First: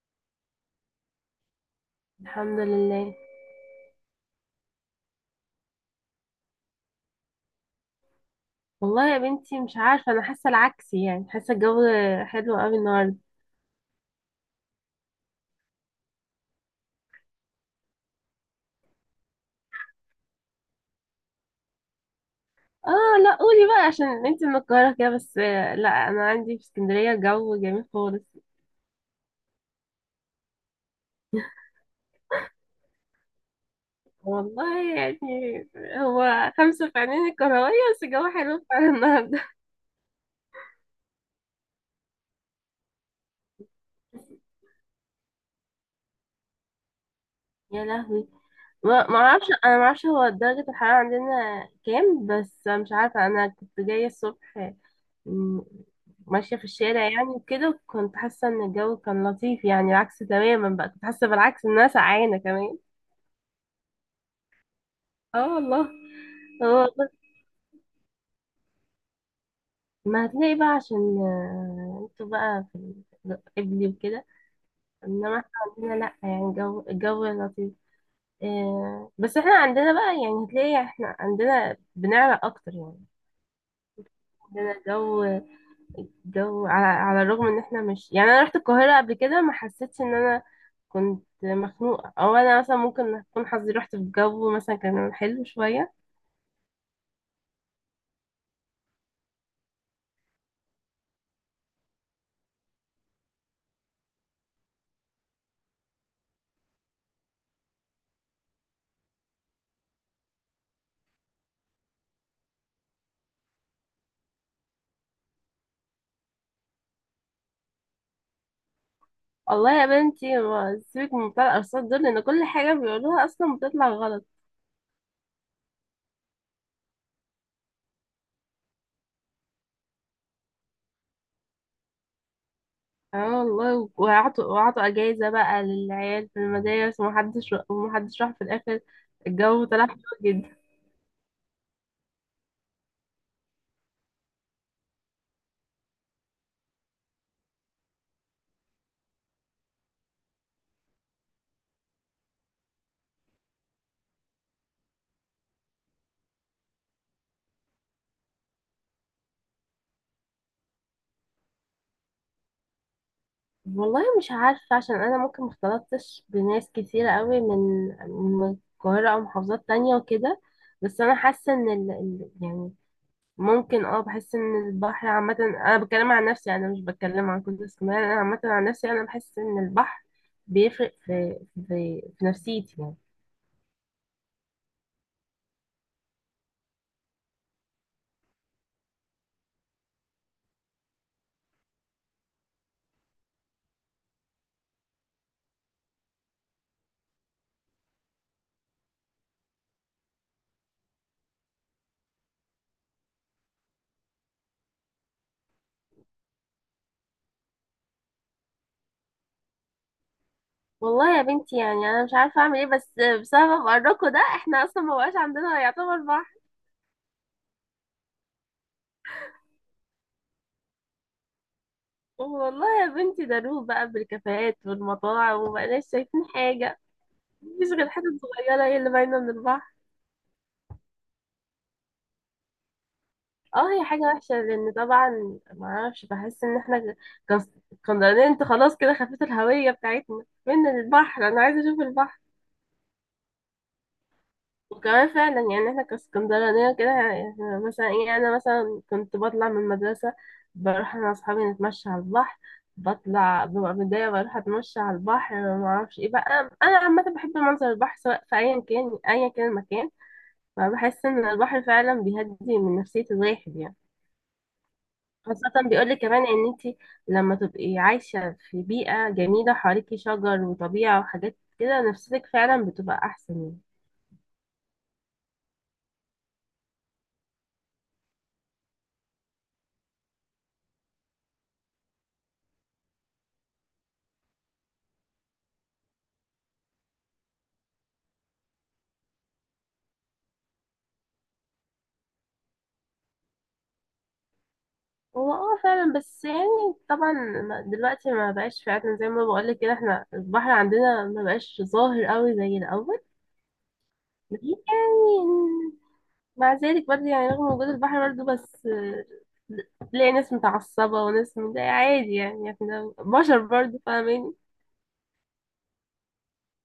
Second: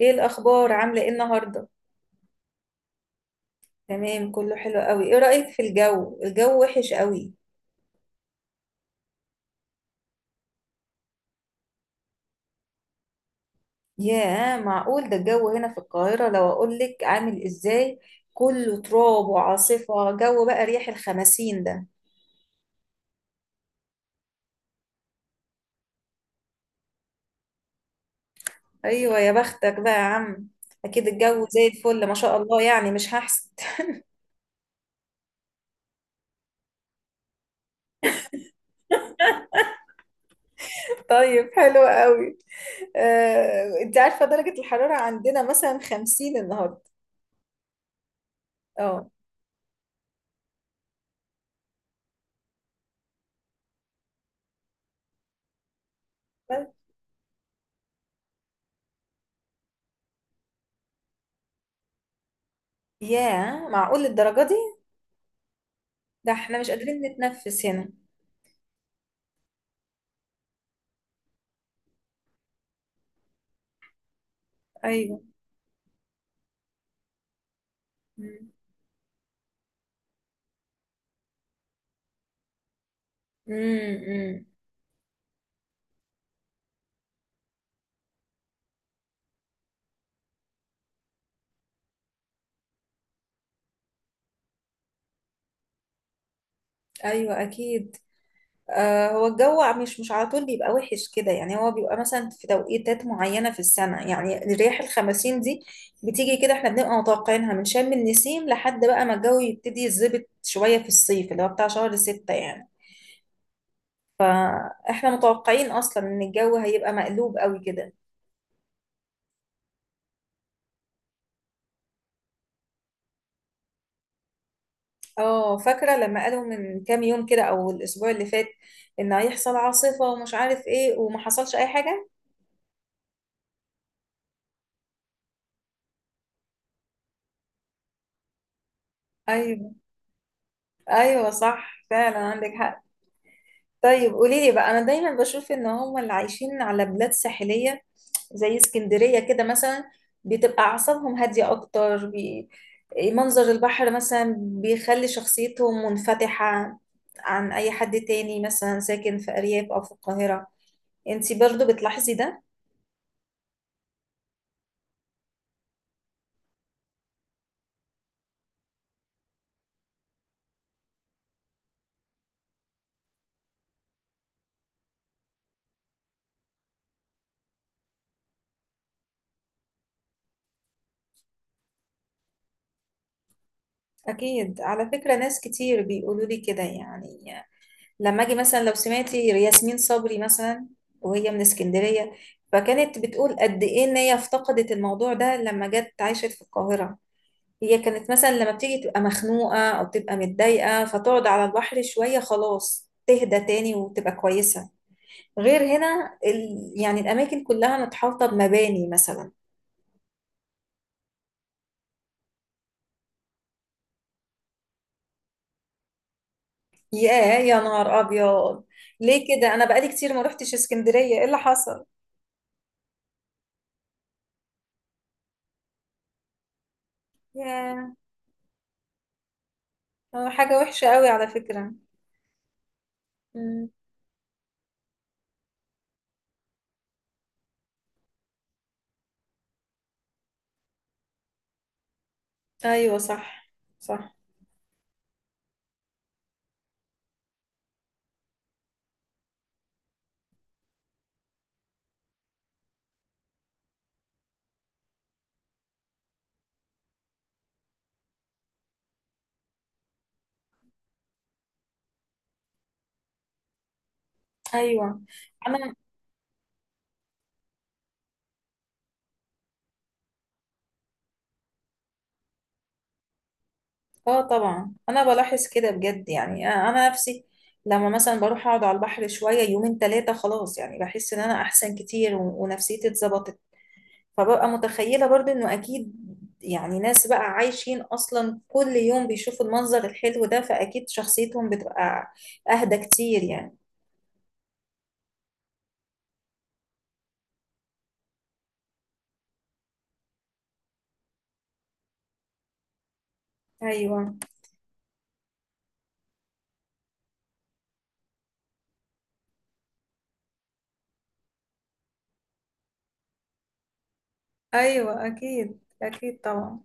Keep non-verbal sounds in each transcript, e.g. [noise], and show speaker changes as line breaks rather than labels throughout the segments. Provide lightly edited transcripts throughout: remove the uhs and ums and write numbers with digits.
ايه الاخبار، عامله ايه النهارده؟
الحمد لله.
تمام، كله حلو قوي. ايه رايك في الجو؟ الجو وحش قوي.
والله يا بنتي مش عارفة، أنا حاسة العكس، يعني حاسة الجو حلو قوي النهاردة.
ياه، معقول؟ ده الجو هنا في القاهره لو اقول لك عامل ازاي، كله تراب وعاصفه، جو بقى ريح الخمسين ده.
اه لا، قولي بقى عشان انتي من القاهرة كده، بس لا أنا عندي في اسكندرية جو جميل خالص.
ايوه، يا بختك بقى يا عم. اكيد الجو زي الفل ما شاء الله، يعني مش هحسد.
والله يعني هو خمسة في عينين الكروية، بس الجو حلو فعلا النهاردة.
[laughs] طيب، حلو قوي. انت عارفه
[laughs]
درجه الحراره عندنا مثلا خمسين النهارده؟
يا لهوي. ما
اه.
ما اعرفش، انا ما اعرفش هو درجة الحرارة عندنا كام، بس مش عارفة، انا كنت جاية الصبح م- ماشية في الشارع يعني، وكده كنت حاسة ان الجو كان لطيف، يعني العكس تماما بقى، كنت حاسة بالعكس ان انا سقعانة كمان.
ياه، معقول الدرجه دي؟
اه والله.
ده احنا مش
هو
قادرين
بس
نتنفس هنا.
ما هتلاقي بقى عشان انتوا بقى في قبلي وكده.
ايوه.
انما احنا عندنا لا، يعني الجو لطيف.
مم.
بس احنا عندنا بقى، يعني هتلاقي احنا عندنا بنعرق اكتر يعني.
مم. مم.
عندنا جو على الرغم ان احنا مش يعني، انا رحت القاهرة قبل كده ما حسيتش ان انا كنت مخنوقة، او انا مثلا ممكن اكون حظي رحت في جو مثلا كان حلو شوية.
ايوه اكيد. هو الجو مش على طول بيبقى وحش كده، يعني هو بيبقى مثلا في توقيتات معينه في السنه، يعني رياح الخمسين دي بتيجي كده. احنا بنبقى متوقعينها من شم النسيم لحد بقى ما الجو يبتدي يتظبط شويه في الصيف اللي هو بتاع شهر ستة يعني، فاحنا متوقعين اصلا ان الجو هيبقى مقلوب قوي كده.
والله يا بنتي سيبك من بتاع الارصاد دول، لان كل حاجة بيقولوها اصلا بتطلع غلط.
اه، فاكره لما قالوا من كام يوم كده او الاسبوع اللي فات ان هيحصل عاصفه ومش عارف ايه، وما حصلش اي حاجه.
اه والله، وعطوا اجازة بقى للعيال في المدارس، ومحدش راح في الاخر، الجو طلع حلو.
ايوه، صح، فعلا عندك حق. طيب، قولي لي بقى. انا دايما بشوف ان هم اللي عايشين على بلاد ساحليه زي اسكندريه كده مثلا بتبقى اعصابهم هاديه اكتر. منظر البحر مثلا بيخلي شخصيتهم منفتحه عن اي حد تاني مثلا ساكن في ارياف او في القاهره. انتي برضو بتلاحظي ده؟
والله مش عارفة، عشان أنا ممكن مختلطتش بناس كتيرة قوي من من القاهرة أو محافظات تانية وكده. بس أنا حاسة إن يعني ممكن اه، بحس إن البحر عامة، أنا بتكلم عن نفسي، أنا مش بتكلم عن كل اسكندرية، أنا عامة عن نفسي، أنا بحس إن البحر بيفرق في في نفسيتي يعني.
اكيد، على فكره ناس كتير بيقولوا لي كده يعني. لما اجي مثلا لو سمعتي ياسمين صبري مثلا، وهي من اسكندرية، فكانت بتقول قد ايه ان هي افتقدت الموضوع ده لما جت عاشت في القاهرة. هي كانت مثلا لما بتيجي تبقى مخنوقة او تبقى متضايقة فتقعد على البحر شوية، خلاص تهدى تاني وتبقى كويسة. غير هنا يعني الاماكن كلها متحوطة بمباني مثلا.
والله يا بنتي، يعني أنا مش عارفة أعمل إيه، بس بسبب قركو ده، إحنا أصلا مبقاش عندنا يعتبر بحر.
ياه، يا نهار ابيض. ليه كده؟ انا بقالي كتير ما روحتش اسكندرية، ايه اللي حصل؟
والله يا بنتي، ده روح بقى بالكافيهات والمطاعم، ومبقناش شايفين حاجة. مفيش غير
ياه.
حتت صغيرة هي اللي باينة من البحر.
حاجة وحشة قوي على فكرة.
اه هي حاجة وحشة، لأن طبعا معرفش، بحس إن احنا كس- كونتيننت خلاص كده، خفت الهوية بتاعتنا من البحر. أنا عايزة أشوف البحر.
ايوه، صح، صح.
وكمان فعلا يعني احنا كاسكندرانية كده، إحنا مثلا ايه، أنا مثلا كنت بطلع من المدرسة بروح أنا وأصحابي نتمشى على البحر، بطلع ببقى متضايقة بروح أتمشى على البحر، معرفش ايه بقى، أنا عامة بحب منظر البحر سواء في، أيا كان أيا كان المكان. ما بحس ان البحر فعلا بيهدي من نفسية الواحد يعني.
ايوه.
خاصة
انا.
بيقولك كمان ان انتي لما تبقي عايشة في بيئة جميلة حواليكي شجر وطبيعة وحاجات كده، نفسيتك فعلا بتبقى احسن يعني.
اه طبعا، انا بلاحظ كده بجد يعني. انا نفسي لما مثلا بروح اقعد على البحر شويه يومين ثلاثه، خلاص يعني بحس ان انا احسن كتير ونفسيتي اتظبطت. فببقى متخيله برضو انه اكيد يعني ناس بقى عايشين اصلا كل يوم بيشوفوا المنظر الحلو ده، فاكيد شخصيتهم بتبقى اهدى كتير يعني.
هو اه فعلا، بس يعني طبعا دلوقتي ما بقاش فعلا زي ما بقولك كده، احنا البحر عندنا ما بقاش ظاهر قوي زي الاول.
ايوه،
لكن يعني مع ذلك برضه، يعني رغم وجود البحر برضه، بس تلاقي ناس متعصبة وناس مضايقة عادي، يعني احنا بشر برضه فاهمين.
ايوه، اكيد، اكيد، طبعا.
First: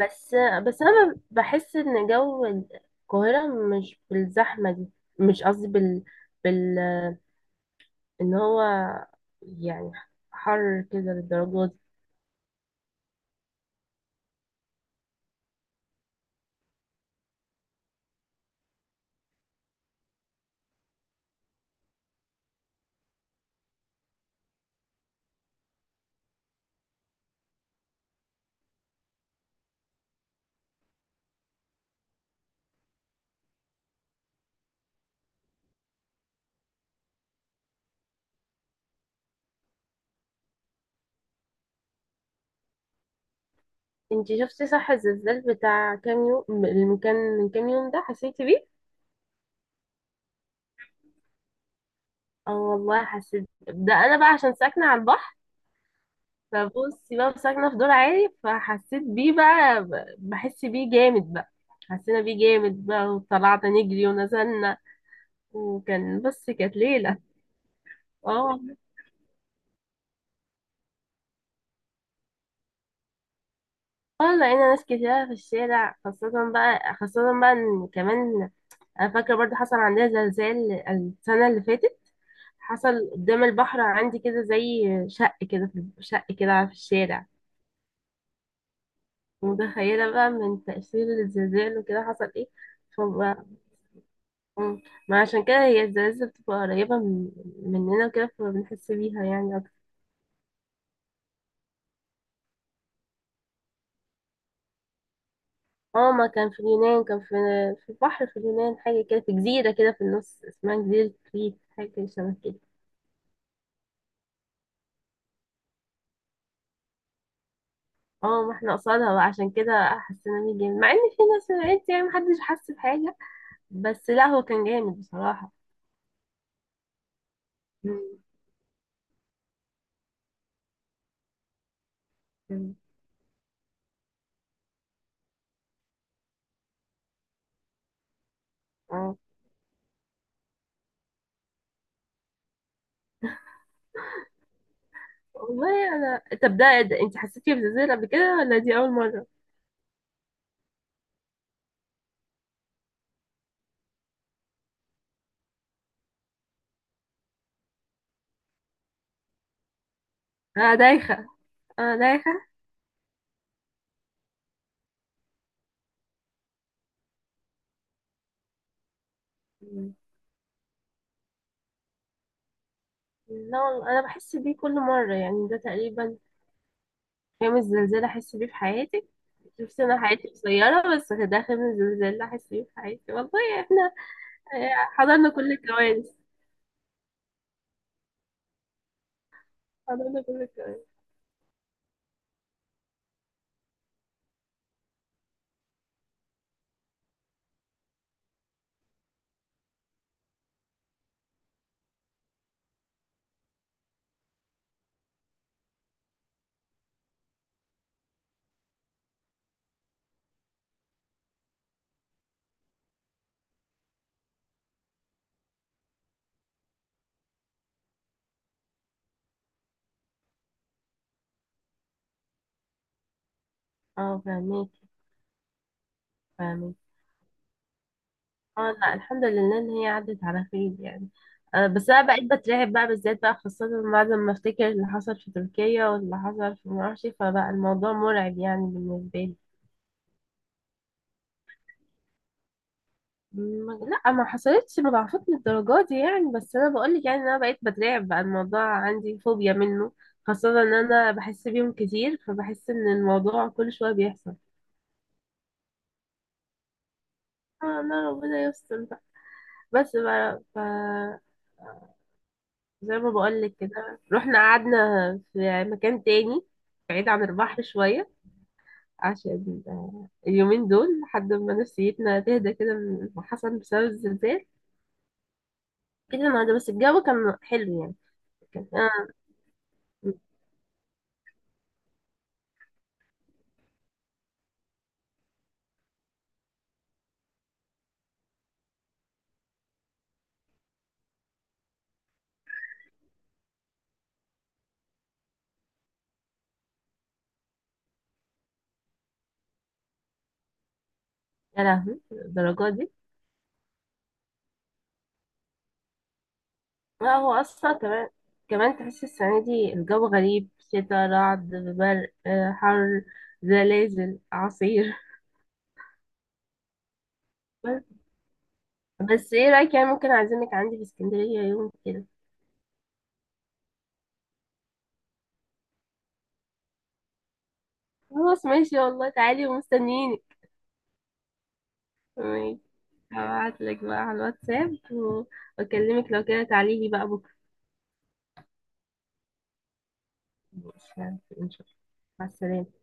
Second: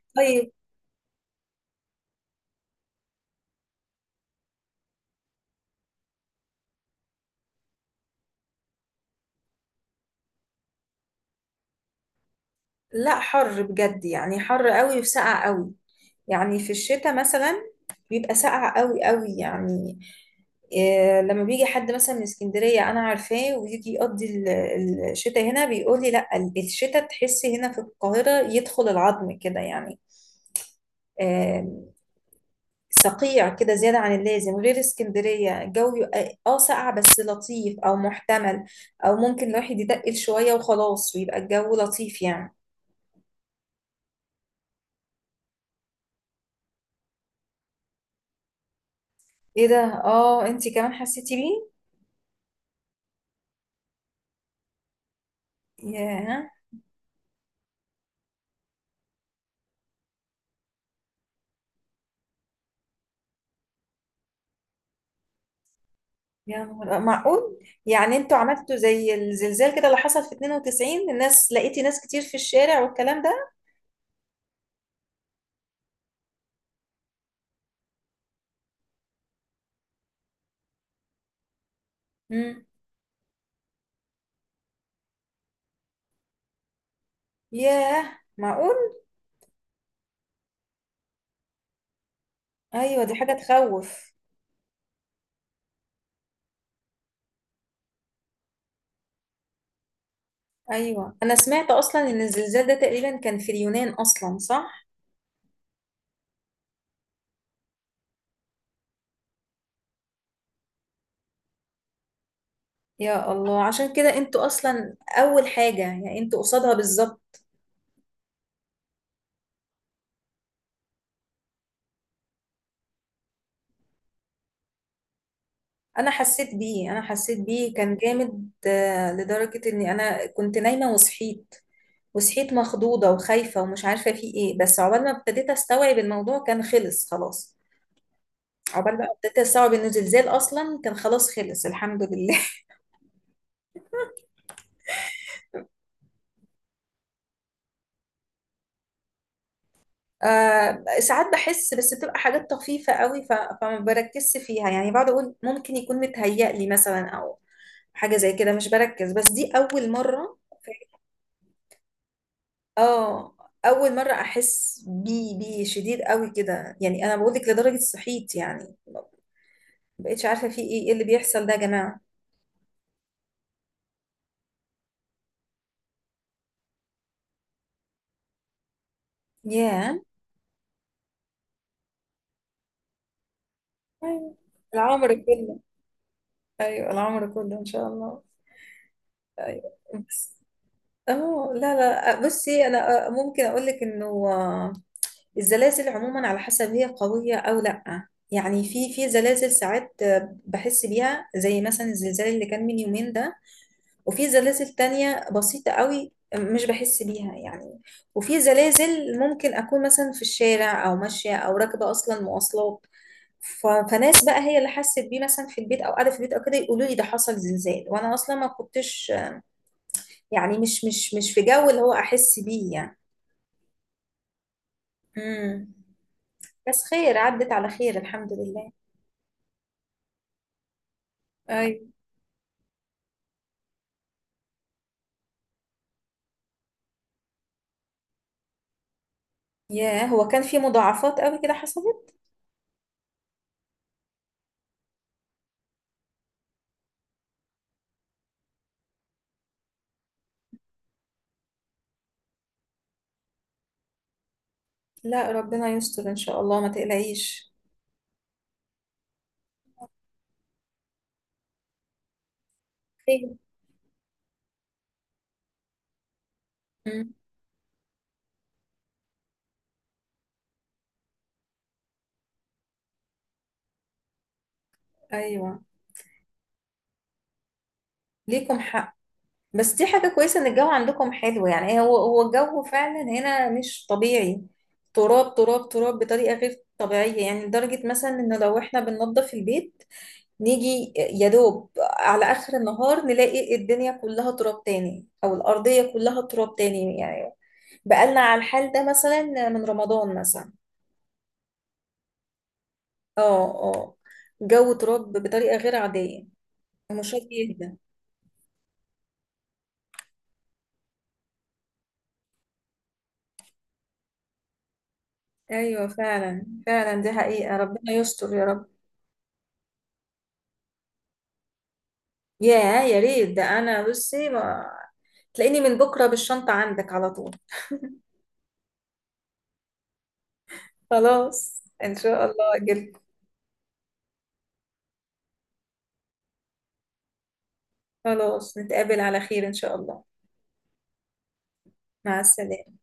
بس
طيب.
بس انا بحس ان جو القاهره مش بالزحمه دي. مش قصدي بال بال ان هو يعني حر كده للدرجه دي.
لا، حر بجد يعني، حر قوي وسقع قوي. يعني في الشتاء مثلا بيبقى ساقع قوي قوي يعني. إيه، لما بيجي حد مثلا من اسكندرية أنا عارفاه ويجي يقضي الشتاء هنا بيقول لي لا، الشتاء تحسي هنا في القاهرة يدخل العظم كده يعني. آم، صقيع كده زيادة عن اللازم. غير اسكندرية الجو يبقى اه ساقع بس لطيف، أو محتمل أو ممكن الواحد يتقل شوية وخلاص، ويبقى الجو لطيف يعني.
انت شفتي صح الزلزال بتاع كام يوم، اللي كان من كام يوم ده، حسيتي بيه؟
ايه ده؟ اه، انتي كمان حسيتي بيه؟
اه والله حسيت، ده انا بقى عشان ساكنه على البحر،
ياه
فبصي بقى ساكنه في دور عالي فحسيت بيه بقى، بحس بيه جامد بقى، حسينا بيه جامد بقى وطلعنا نجري ونزلنا، وكان بس
يا
كانت
نهار،
ليله.
معقول. يعني انتوا
اه.
عملتوا زي الزلزال كده اللي حصل في 92؟ الناس، لقيتي ناس كتير في الشارع والكلام ده؟
اه لقينا ناس كتيرة في الشارع، خاصة بقى، خاصة بقى ان كمان انا فاكرة برضه حصل عندنا زلزال السنة اللي فاتت،
امم.
حصل قدام البحر عندي كده، زي شق كده في شق كده في الشارع،
ياه، معقول.
متخيلة بقى من تأثير الزلزال وكده، حصل ايه.
ايوه، دي حاجة
فبقى-
تخوف.
مم. ما عشان كده هي الزلازل بتبقى قريبة مننا وكده، فبنحس بيها يعني أكتر.
ايوه، انا سمعت اصلا ان الزلزال ده تقريبا كان في اليونان اصلا، صح؟
اه ما كان في اليونان، كان في في بحر في اليونان، حاجة كده في جزيرة كده في النص، اسمها جزيرة كريت، حاجة شبه كده.
يا الله، عشان كده انتوا اصلا اول حاجة يعني، انتوا قصادها بالظبط.
اه ما احنا قصادها بقى، عشان كده حسينا بيه جامد، مع ان في ناس من عيلتي يعني محدش حس بحاجة، بس لا هو كان جامد بصراحة.
انا حسيت بيه، انا حسيت بيه كان
مم.
جامد، لدرجة اني انا كنت نايمة وصحيت. وصحيت
مم.
مخضوضة وخايفة ومش عارفة في ايه، بس عقبال ما ابتديت استوعب الموضوع كان خلص خلاص. عقبال بقى
اه
ابتديت استوعب انه زلزال اصلا كان خلاص، خلص الحمد لله. [laughs]
والله. انا طب ده انت حسيتي بزلزال قبل كده ولا دي اول مرة؟
ساعات بحس بس بتبقى حاجات طفيفة قوي. فما بركزش فيها يعني، بقعد اقول ممكن يكون متهيأ لي مثلا او حاجة زي كده، مش بركز. بس دي اول مرة.
انا دايخة، انا دايخة.
اه، اول مرة احس بيه شديد قوي كده يعني، انا بقول لك لدرجة صحيت يعني، ما
مم.
بقتش عارفة في ايه، ايه اللي بيحصل ده يا جماعة.
لا والله انا بحس بيه كل مرة، يعني ده تقريبا خامس زلزال احس بيه في حياتي. شفت
ياه.
انا حياتي قصيرة، بس ده خامس زلزال احس بيه في حياتي. والله احنا
أيوة. العمر
حضرنا كل
كله.
الكوارث.
ايوه، العمر كله ان شاء الله. ايوه.
حضرنا
بس.
كل الكوارث.
اه، لا، لا، بصي، انا ممكن اقول لك انه الزلازل عموما على حسب هي قويه او لا، يعني في في زلازل ساعات بحس بيها زي مثلا الزلزال اللي كان من يومين ده. وفي زلازل تانية بسيطه قوي مش بحس بيها يعني. وفي زلازل ممكن اكون مثلا في الشارع او ماشيه او راكبه اصلا مواصلات. فناس بقى هي اللي حست بيه مثلا في البيت او قاعده في البيت او كده، يقولوا لي ده حصل زلزال وانا اصلا ما كنتش، يعني مش في جو اللي هو احس بيه يعني.
اه فاهمك.
امم.
فاهمك.
بس خير، عدت على خير الحمد
اه
لله.
لا الحمد لله ان هي عدت على خير يعني.
ايوه.
بس انا بقيت بترعب بقى، بالذات بقى، خاصة بعد ما افتكر اللي حصل في تركيا واللي حصل في معرفش، فبقى الموضوع مرعب يعني بالنسبة لي.
ياه، هو كان في مضاعفات قوي كده حصلت؟
لا ما حصلتش مضاعفات للدرجات دي يعني، بس انا بقولك يعني إن انا بقيت بترعب بقى، الموضوع عندي فوبيا منه، خاصة ان انا بحس بيهم كتير، فبحس ان الموضوع كل شوية بيحصل.
لا، ربنا يستر ان شاء الله، ما تقلقيش.
انا ربنا يستر بقى. بس بقى زي ما
خير.
بقولك كده، رحنا قعدنا في مكان تاني بعيد
امم.
عن البحر شوية، عشان اليومين دول لحد ما نفسيتنا تهدى كده من اللي حصل بسبب الزلزال.
ايوه.
كده النهاردة بس الجو كان حلو يعني.
ليكم
كان
حق. بس دي حاجة كويسة ان الجو عندكم حلو يعني. إيه، هو هو الجو فعلا هنا مش طبيعي. تراب، تراب، تراب بطريقة غير طبيعية يعني، لدرجة مثلا ان لو احنا بننظف البيت نيجي يا دوب على اخر النهار نلاقي الدنيا كلها تراب تاني، او الارضية كلها تراب تاني يعني. بقالنا على الحال ده مثلا من رمضان مثلا.
يا لهوي الدرجة دي.
اه. اه. جو تراب بطريقة غير عادية.
لا
مشاكل
هو أصلا
جدا.
كمان تحس السنة دي الجو غريب، شتا، رعد، برق، حر، زلازل، أعاصير.
ايوه، فعلا، فعلا دي حقيقة.
[laughs] بس
ربنا يستر يا رب.
بس ايه رأيك يعني، ممكن أعزمك عندي في اسكندرية يوم كده؟
ياه، يا ريت. ده انا بصي ما... تلاقيني من بكره بالشنطه عندك على طول.
خلاص ماشي، والله تعالي ومستنيينك.
خلاص، ان شاء الله
ماشي،
اجل.
هبعتلك بقى على الواتساب واكلمك، لو كده تعالي لي بقى بكره.
خلاص، نتقابل على خير ان شاء الله.
ماشي ان شاء الله.
مع
مع السلامة.
السلامه.